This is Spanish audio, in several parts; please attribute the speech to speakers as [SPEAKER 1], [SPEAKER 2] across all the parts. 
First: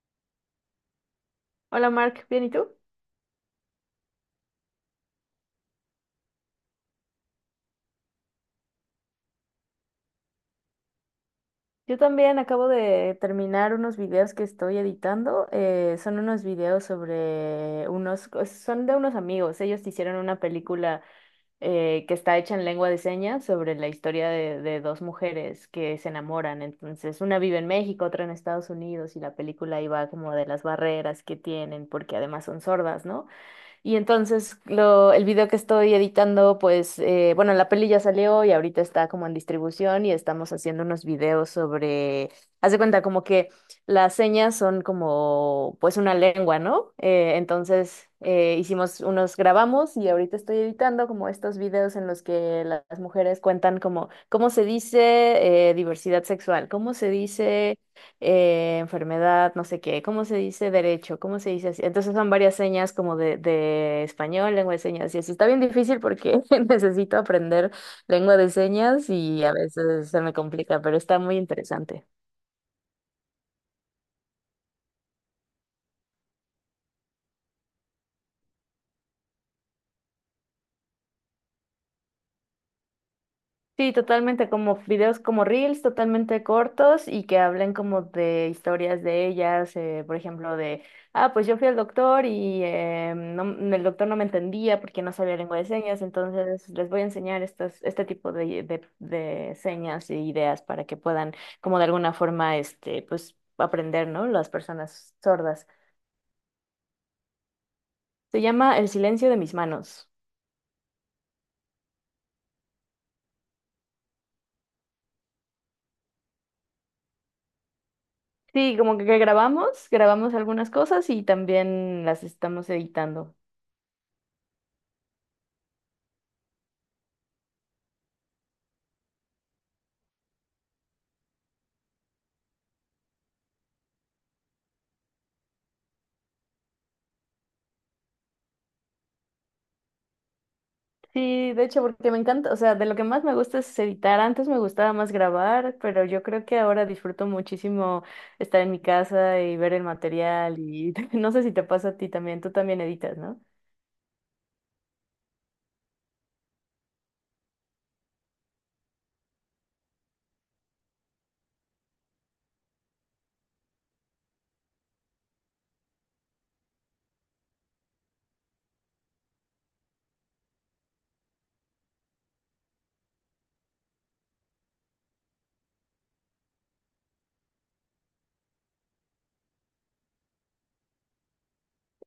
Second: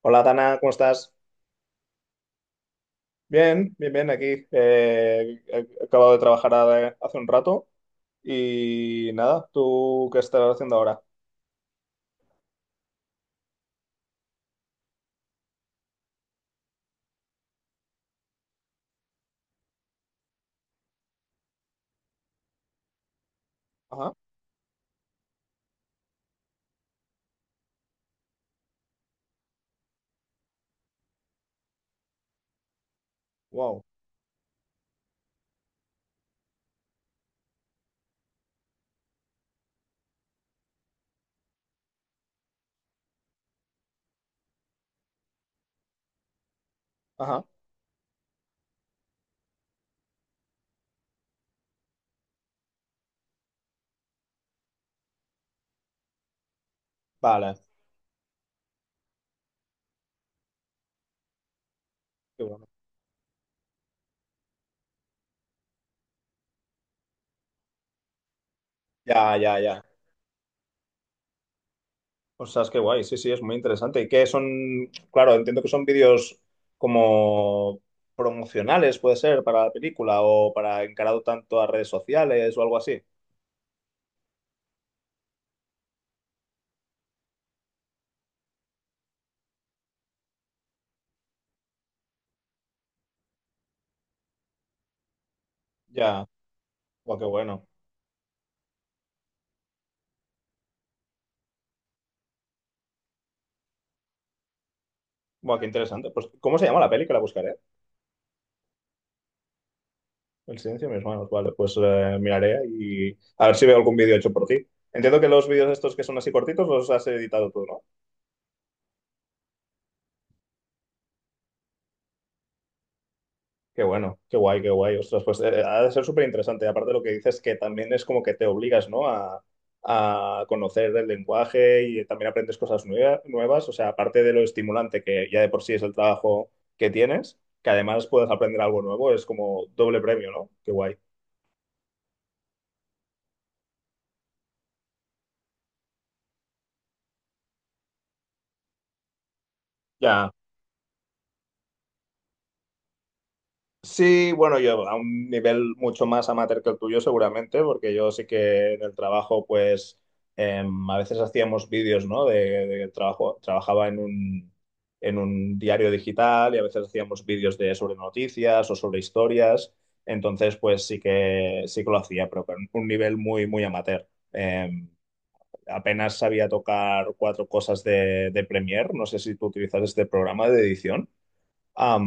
[SPEAKER 1] Hola, Dana, ¿cómo estás?
[SPEAKER 2] Hola Mark, ¿bien y tú?
[SPEAKER 1] Bien, bien, bien, aquí. He acabado de hace un rato y nada, ¿tú qué estás haciendo ahora?
[SPEAKER 2] Yo también acabo de terminar unos videos que estoy editando. Son unos videos sobre unos, o sea, son de unos amigos. Ellos hicieron una película que está hecha en lengua de señas sobre la
[SPEAKER 1] Ajá,
[SPEAKER 2] historia de dos mujeres que se enamoran. Entonces, una vive en México, otra en Estados Unidos, y la película iba como de las barreras que tienen, porque además son sordas, ¿no?
[SPEAKER 1] wow,
[SPEAKER 2] Y entonces lo, el video que estoy editando, pues, bueno, la peli ya salió y ahorita está como en distribución y estamos haciendo unos videos sobre, haz de cuenta como que las señas son como, pues, una lengua, ¿no? Eh,
[SPEAKER 1] ajá,
[SPEAKER 2] entonces eh, hicimos unos, grabamos y ahorita estoy editando como estos videos en los que las mujeres cuentan como, ¿cómo se dice diversidad sexual? ¿Cómo se
[SPEAKER 1] vale,
[SPEAKER 2] dice enfermedad, no sé qué, ¿cómo se dice derecho? ¿Cómo se dice así? Entonces son
[SPEAKER 1] qué
[SPEAKER 2] varias
[SPEAKER 1] bueno.
[SPEAKER 2] señas como de español, lengua de señas, y así está bien difícil porque necesito aprender lengua de señas
[SPEAKER 1] Ya,
[SPEAKER 2] y a
[SPEAKER 1] ya, ya.
[SPEAKER 2] veces se me complica, pero está muy interesante.
[SPEAKER 1] O sea, es que guay, sí, sí, es muy interesante. ¿Y qué son? Claro, entiendo que son vídeos como promocionales, puede ser, para la película o para encarado tanto a redes sociales o algo así.
[SPEAKER 2] Sí, totalmente, como videos como reels, totalmente cortos y que hablen como de historias de ellas, por ejemplo, de, ah, pues yo fui al doctor y el doctor no me entendía porque no sabía lengua de señas,
[SPEAKER 1] Ya,
[SPEAKER 2] entonces les voy a
[SPEAKER 1] guau, qué
[SPEAKER 2] enseñar
[SPEAKER 1] bueno.
[SPEAKER 2] estas, este tipo de señas e ideas para que puedan como de alguna forma, este, pues aprender, ¿no? Las personas
[SPEAKER 1] Guau, qué
[SPEAKER 2] sordas.
[SPEAKER 1] interesante. Pues, ¿cómo se llama la película? La buscaré.
[SPEAKER 2] Se llama El silencio de mis manos.
[SPEAKER 1] El silencio de mis manos, vale, pues miraré y a ver si veo algún vídeo hecho por ti. Entiendo que los vídeos estos que son así cortitos los has editado tú, ¿no?
[SPEAKER 2] Sí, como que grabamos, grabamos algunas cosas y también las estamos editando.
[SPEAKER 1] Qué bueno, qué guay, qué guay. Ostras, pues ha de ser súper interesante. Aparte lo que dices que también es como que te obligas, ¿no? A conocer el lenguaje y también aprendes cosas nuevas. O sea, aparte de lo estimulante que ya de por sí es el trabajo que tienes, que además puedas aprender algo nuevo, es como doble premio, ¿no? Qué guay.
[SPEAKER 2] Sí, de hecho, porque me encanta, o sea, de lo que más me gusta es editar. Antes me gustaba más grabar, pero yo creo que ahora disfruto muchísimo estar en mi casa y ver el
[SPEAKER 1] Ya,
[SPEAKER 2] material y no sé si te pasa a ti también, tú también editas, ¿no?
[SPEAKER 1] sí, bueno, yo a un nivel mucho más amateur que el tuyo seguramente, porque yo sí que en el trabajo, pues a veces hacíamos vídeos, ¿no? De trabajo, trabajaba en un diario digital y a veces hacíamos vídeos de sobre noticias o sobre historias, entonces pues sí que lo hacía, pero con un nivel muy amateur. Apenas sabía tocar cuatro cosas de Premiere, no sé si tú utilizas este programa de edición.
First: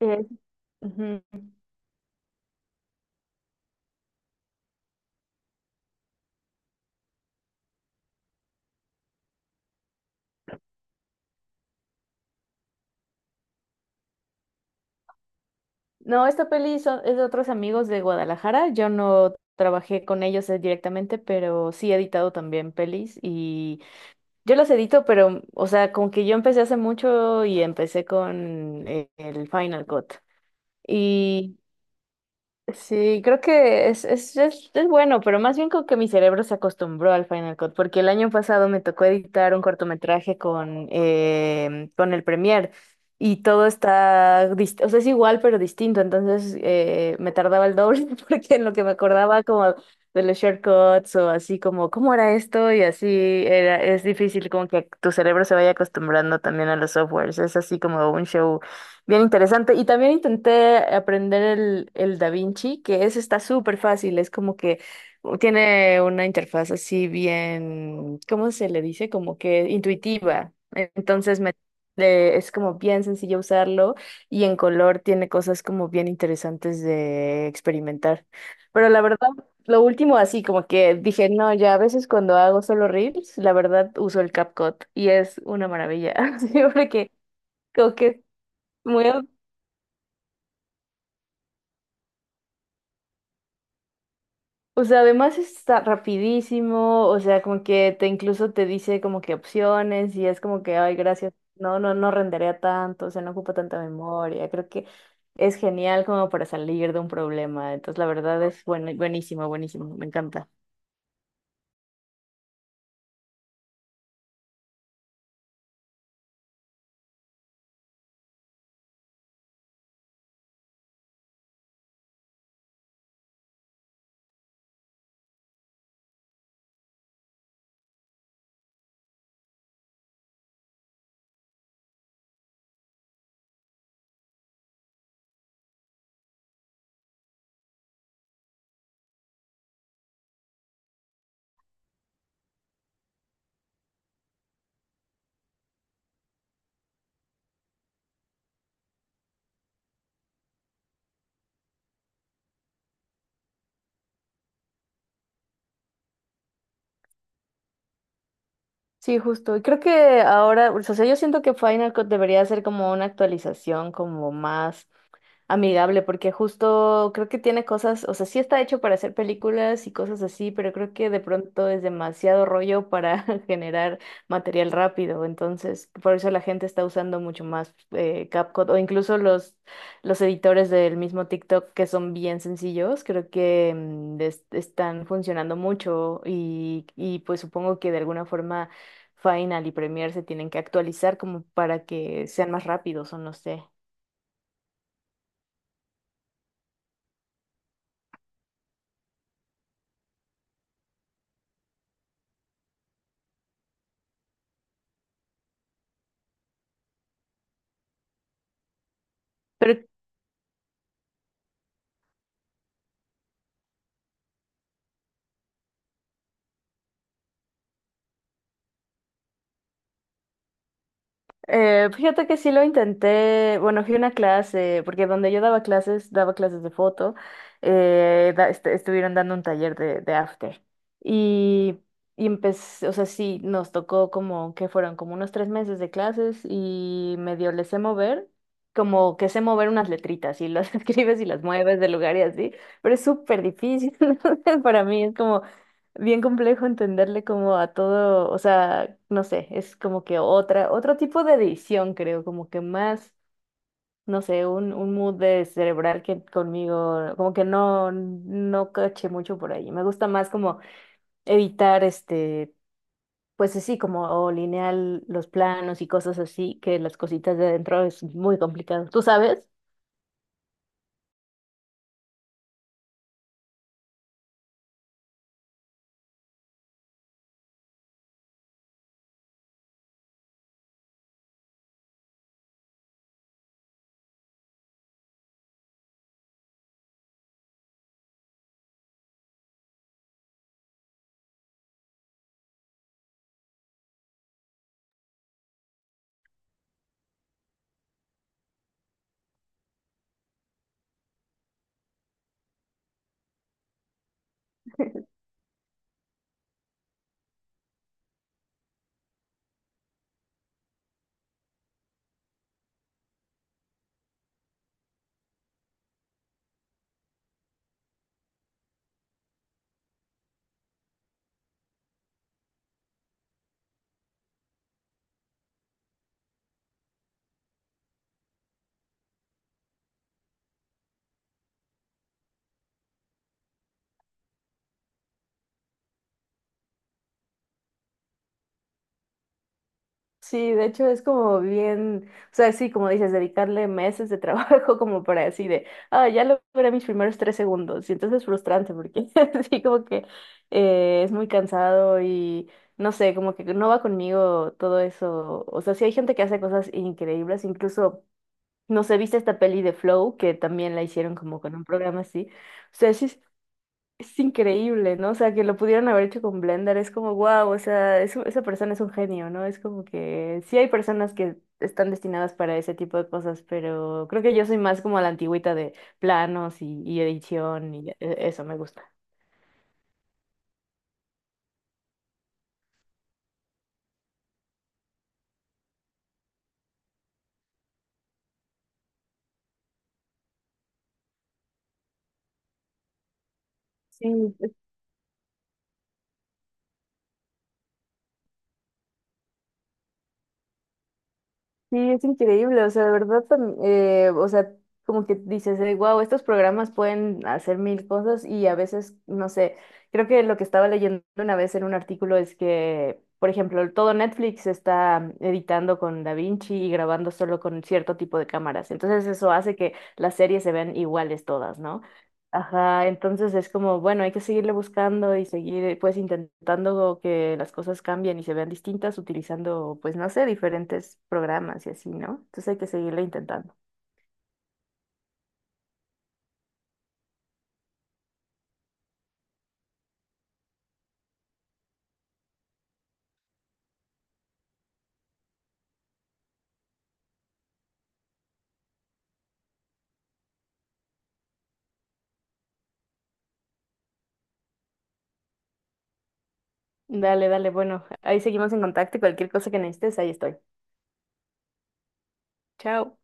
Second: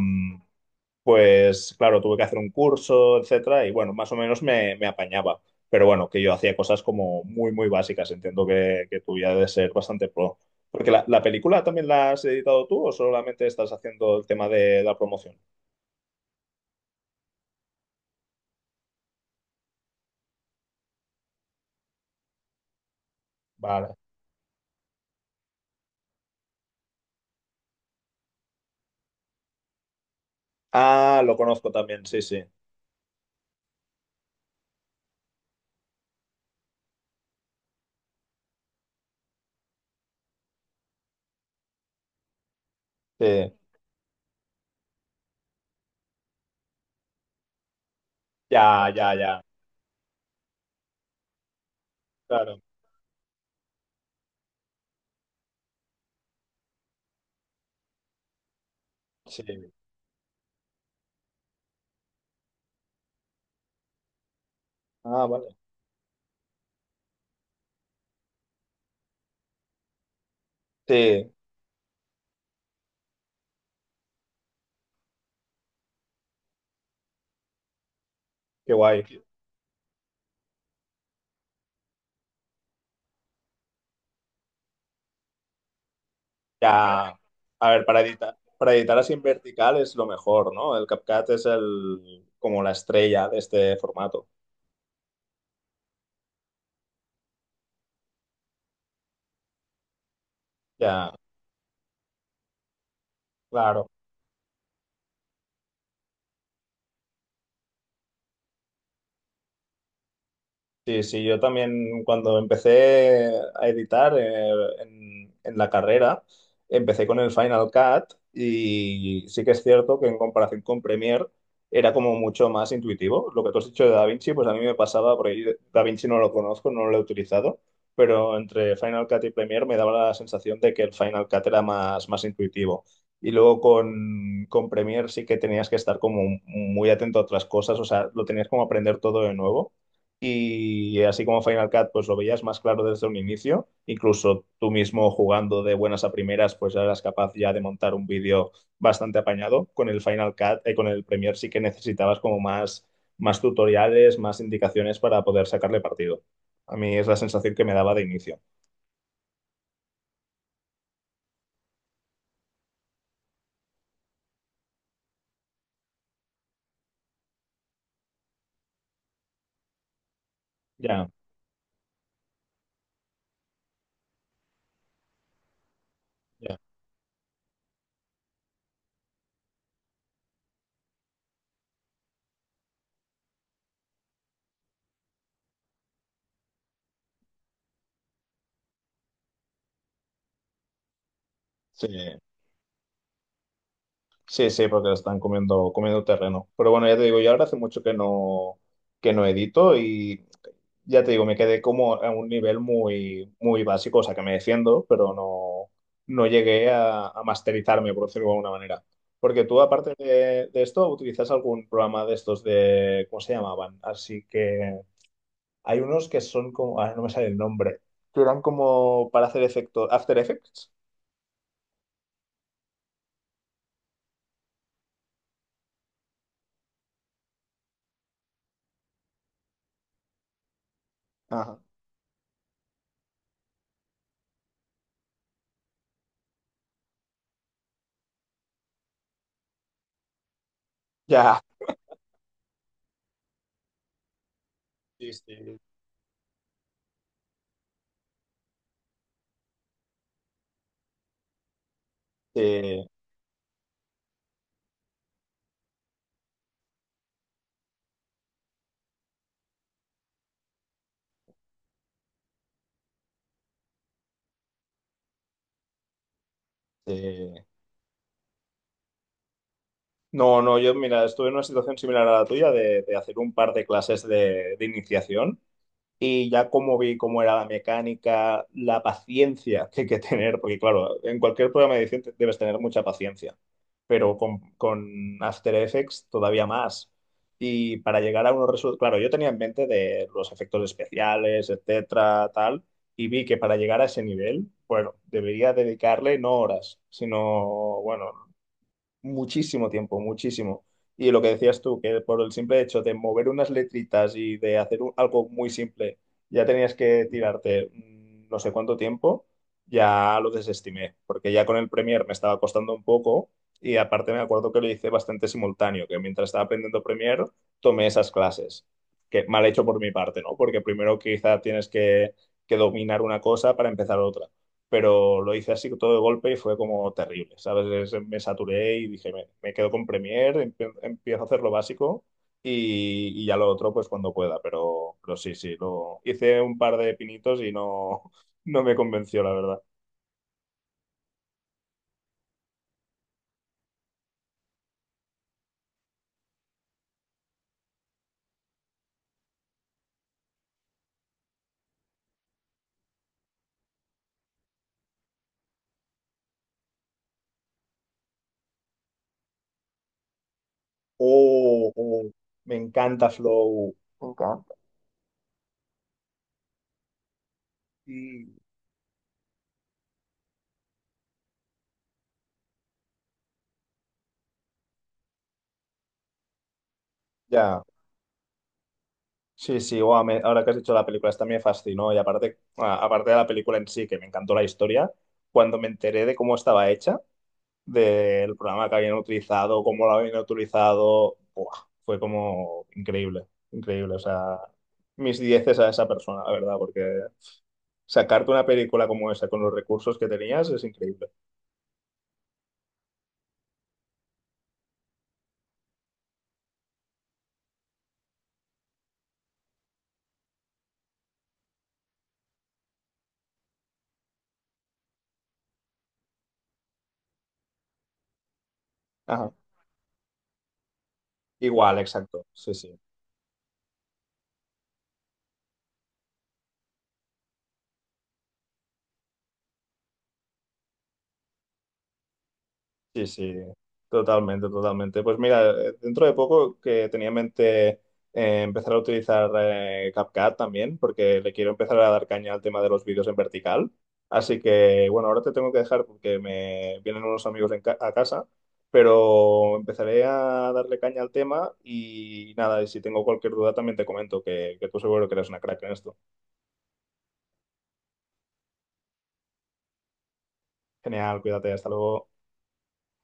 [SPEAKER 2] Eh, Ujú.
[SPEAKER 1] pues claro, tuve que hacer un curso, etcétera, y bueno, más o menos me, me apañaba. Pero bueno, que yo hacía cosas como muy, muy básicas. Entiendo que tú ya de ser bastante pro. Porque la película también la has editado tú o solamente estás haciendo el tema de la promoción.
[SPEAKER 2] No, esta peli son, es de otros amigos de Guadalajara. Yo no trabajé con ellos directamente, pero sí he editado también pelis y
[SPEAKER 1] Vale.
[SPEAKER 2] yo las edito, pero, o sea, con que yo empecé hace mucho y empecé con el Final Cut.
[SPEAKER 1] Ah, lo conozco también, sí, sí.
[SPEAKER 2] Sí, creo que es bueno, pero más bien como que mi cerebro se acostumbró al Final Cut, porque el año pasado me tocó editar un cortometraje con, em, con el Premiere y
[SPEAKER 1] Sí.
[SPEAKER 2] todo está, dist- o sea, es igual pero distinto, entonces me tardaba el doble porque en lo que
[SPEAKER 1] Ya,
[SPEAKER 2] me
[SPEAKER 1] ya, ya.
[SPEAKER 2] acordaba como de los shortcuts o así como, ¿cómo era
[SPEAKER 1] Claro.
[SPEAKER 2] esto? Y así era, es difícil como que tu cerebro se vaya acostumbrando también a los softwares, es así como un show. Bien
[SPEAKER 1] Sí.
[SPEAKER 2] interesante. Y también intenté aprender el Da Vinci, que es, está súper fácil. Es como que
[SPEAKER 1] Ah, vale.
[SPEAKER 2] tiene una interfaz así bien, ¿cómo se le dice? Como que intuitiva.
[SPEAKER 1] Sí,
[SPEAKER 2] Entonces me, le- es como bien sencillo usarlo y en color tiene cosas como bien interesantes de experimentar.
[SPEAKER 1] qué
[SPEAKER 2] Pero la
[SPEAKER 1] guay.
[SPEAKER 2] verdad, lo último así, como que dije, no, ya a veces cuando hago solo reels, la verdad uso el CapCut y es una maravilla. Siempre que...
[SPEAKER 1] Ya, a ver,
[SPEAKER 2] Como que
[SPEAKER 1] para editar
[SPEAKER 2] muy.
[SPEAKER 1] así en vertical es lo mejor, ¿no? El CapCut es el, como la estrella de este formato.
[SPEAKER 2] O sea, además está rapidísimo, o sea, como que te incluso te dice como que opciones y es como que, ay,
[SPEAKER 1] Ya,
[SPEAKER 2] gracias, no rendería tanto, o sea, no ocupa tanta
[SPEAKER 1] claro.
[SPEAKER 2] memoria. Creo que es genial como para salir de un problema. Entonces, la verdad es buen- buenísimo, buenísimo, me encanta.
[SPEAKER 1] Sí, sí, yo también cuando empecé a editar en la carrera, empecé con el Final Cut y sí que es cierto que en comparación con Premiere era como mucho más intuitivo. Lo que tú has dicho de DaVinci, pues a mí me pasaba, porque yo DaVinci no lo conozco, no lo he utilizado, pero entre Final Cut y Premiere me daba la sensación de que el Final Cut era más, más intuitivo. Y luego con Premiere sí que tenías que estar como muy atento a otras cosas, o sea, lo tenías como aprender todo de nuevo. Y así como Final Cut, pues lo veías más claro desde un inicio. Incluso tú mismo jugando de buenas a primeras, pues ya eras capaz ya de montar un vídeo bastante apañado. Con el Final Cut, con el Premiere sí que necesitabas como más, más tutoriales, más indicaciones para poder sacarle partido. A mí es la sensación que me daba de inicio.
[SPEAKER 2] Sí, justo. Y creo que ahora, o sea, yo siento que Final Cut debería ser como una actualización como más amigable, porque justo creo que tiene cosas, o sea, sí está hecho para hacer películas y cosas así, pero creo que
[SPEAKER 1] Ya,
[SPEAKER 2] de pronto es demasiado rollo para generar material rápido, entonces por eso la
[SPEAKER 1] ya.
[SPEAKER 2] gente está usando mucho más CapCut o incluso los editores del mismo TikTok que son bien sencillos, creo que están funcionando mucho y pues supongo que de alguna forma Final y Premiere se tienen que actualizar como para
[SPEAKER 1] Sí,
[SPEAKER 2] que sean más rápidos o no sé.
[SPEAKER 1] sí, sí, porque están comiendo, comiendo terreno. Pero bueno, ya te digo, yo ahora hace mucho que no edito y ya te digo, me quedé como a un nivel muy, muy básico, o sea que me defiendo, pero no, no llegué a masterizarme, por decirlo de alguna manera. Porque tú,
[SPEAKER 2] Pero
[SPEAKER 1] aparte de esto, utilizas algún programa de estos de, ¿cómo se llamaban? Así que hay unos que son como, ahora no me sale el nombre, que eran como para hacer efectos, After Effects.
[SPEAKER 2] Fíjate que sí lo intenté, bueno, fui a una clase, porque donde yo daba clases de foto, estuvieron dando un taller de after.
[SPEAKER 1] Ajá.
[SPEAKER 2] Y, y empecé, o sea, sí, nos tocó como que fueron como unos 3 meses de clases y medio le sé mover, como que sé mover unas letritas y las escribes y
[SPEAKER 1] Ya,
[SPEAKER 2] las mueves de lugar y así, pero es súper difícil para mí,
[SPEAKER 1] sí,
[SPEAKER 2] es como
[SPEAKER 1] sí,
[SPEAKER 2] bien complejo entenderle como a todo, o sea, no sé, es como que otra, otro tipo de edición, creo, como que
[SPEAKER 1] sí,
[SPEAKER 2] más, no sé, un mood de cerebral que conmigo, como que no, no caché mucho por ahí. Me gusta más como editar este, pues así, como o lineal los planos y cosas así, que las cositas
[SPEAKER 1] sí.
[SPEAKER 2] de adentro es muy complicado. ¿Tú sabes?
[SPEAKER 1] No, no, yo, mira, estuve en una situación similar a la tuya de hacer un par de clases de iniciación. Y ya como vi cómo era la mecánica, la paciencia que hay que tener, porque claro, en cualquier programa de edición debes tener mucha paciencia, pero con After Effects todavía más. Y para llegar a unos resultados, claro, yo tenía en mente de los efectos especiales, etcétera, tal, y vi que para llegar a ese nivel, bueno, debería dedicarle no horas, sino, bueno, muchísimo tiempo, muchísimo. Y lo que decías tú, que por el simple hecho de mover unas letritas y de hacer algo muy simple, ya tenías que tirarte no sé cuánto tiempo, ya lo desestimé, porque ya con el Premiere me estaba costando un poco y aparte me acuerdo que lo hice bastante simultáneo, que mientras estaba aprendiendo Premiere tomé esas clases, que mal hecho por mi parte, ¿no? Porque primero quizá tienes que dominar una cosa para empezar otra, pero lo hice así todo de golpe y fue como terrible, ¿sabes? Me saturé y dije, me quedo con Premiere, empiezo a hacer lo básico y ya lo otro pues cuando pueda, pero sí, sí, lo hice un par de pinitos y no, no me convenció, la verdad.
[SPEAKER 2] Sí, de hecho es como bien, o sea, sí, como dices, dedicarle meses de trabajo como para así de, ah, ya logré mis primeros 3 segundos. Y entonces es frustrante porque sí, como que es muy cansado y no sé, como que no va conmigo todo eso. O sea, sí hay gente que hace cosas increíbles, incluso, no sé, viste esta peli de Flow que también la hicieron como con un
[SPEAKER 1] Oh,
[SPEAKER 2] programa
[SPEAKER 1] oh,
[SPEAKER 2] así.
[SPEAKER 1] me
[SPEAKER 2] O sea,
[SPEAKER 1] encanta
[SPEAKER 2] sí
[SPEAKER 1] Flow. Me
[SPEAKER 2] es
[SPEAKER 1] encanta.
[SPEAKER 2] increíble, ¿no? O sea, que lo pudieran haber hecho con Blender, es como, wow, o sea, es un-
[SPEAKER 1] Mm,
[SPEAKER 2] esa persona es un genio, ¿no? Es como que sí hay personas que están destinadas para ese tipo de cosas, pero creo que yo soy más como a la antigüita de planos y
[SPEAKER 1] ya.
[SPEAKER 2] edición y e- eso me gusta.
[SPEAKER 1] Sí, sí, guau, ahora que has dicho la película, esta me fascinó y aparte, aparte de la película en sí, que me encantó la historia, cuando me enteré de cómo estaba hecha, del programa que habían utilizado, cómo lo habían utilizado. Buah, fue como increíble, increíble. O
[SPEAKER 2] Sí.
[SPEAKER 1] sea, mis dieces a esa persona, la verdad, porque sacarte una película como esa con los recursos que tenías es increíble.
[SPEAKER 2] Sí, es increíble, o sea, de verdad, o sea, como que dices, wow, estos programas pueden hacer mil cosas y a veces, no sé, creo que lo que estaba leyendo una vez en un artículo es que, por ejemplo, todo Netflix está editando con DaVinci y grabando solo con cierto tipo de cámaras, entonces eso
[SPEAKER 1] Ajá.
[SPEAKER 2] hace que las series se vean iguales todas,
[SPEAKER 1] Igual,
[SPEAKER 2] ¿no?
[SPEAKER 1] exacto. Sí, sí.
[SPEAKER 2] Ajá, entonces es como, bueno, hay que seguirle buscando y seguir pues intentando que las cosas cambien y se vean distintas utilizando pues no sé, diferentes programas y así, ¿no? Entonces hay que seguirle
[SPEAKER 1] Sí, sí,
[SPEAKER 2] intentando.
[SPEAKER 1] totalmente, totalmente. Pues mira, dentro de poco que tenía en mente empezar a utilizar CapCut también, porque le quiero empezar a dar caña al tema de los vídeos en vertical. Así que, bueno, ahora te tengo que dejar porque me vienen unos amigos a casa, pero empezaré a darle caña al tema y nada, y si tengo cualquier duda también te comento, que tú seguro que eres una crack en esto.
[SPEAKER 2] Dale, dale, bueno, ahí seguimos en contacto y cualquier cosa que necesites, ahí estoy.
[SPEAKER 1] Genial, cuídate, hasta luego.
[SPEAKER 2] Chao.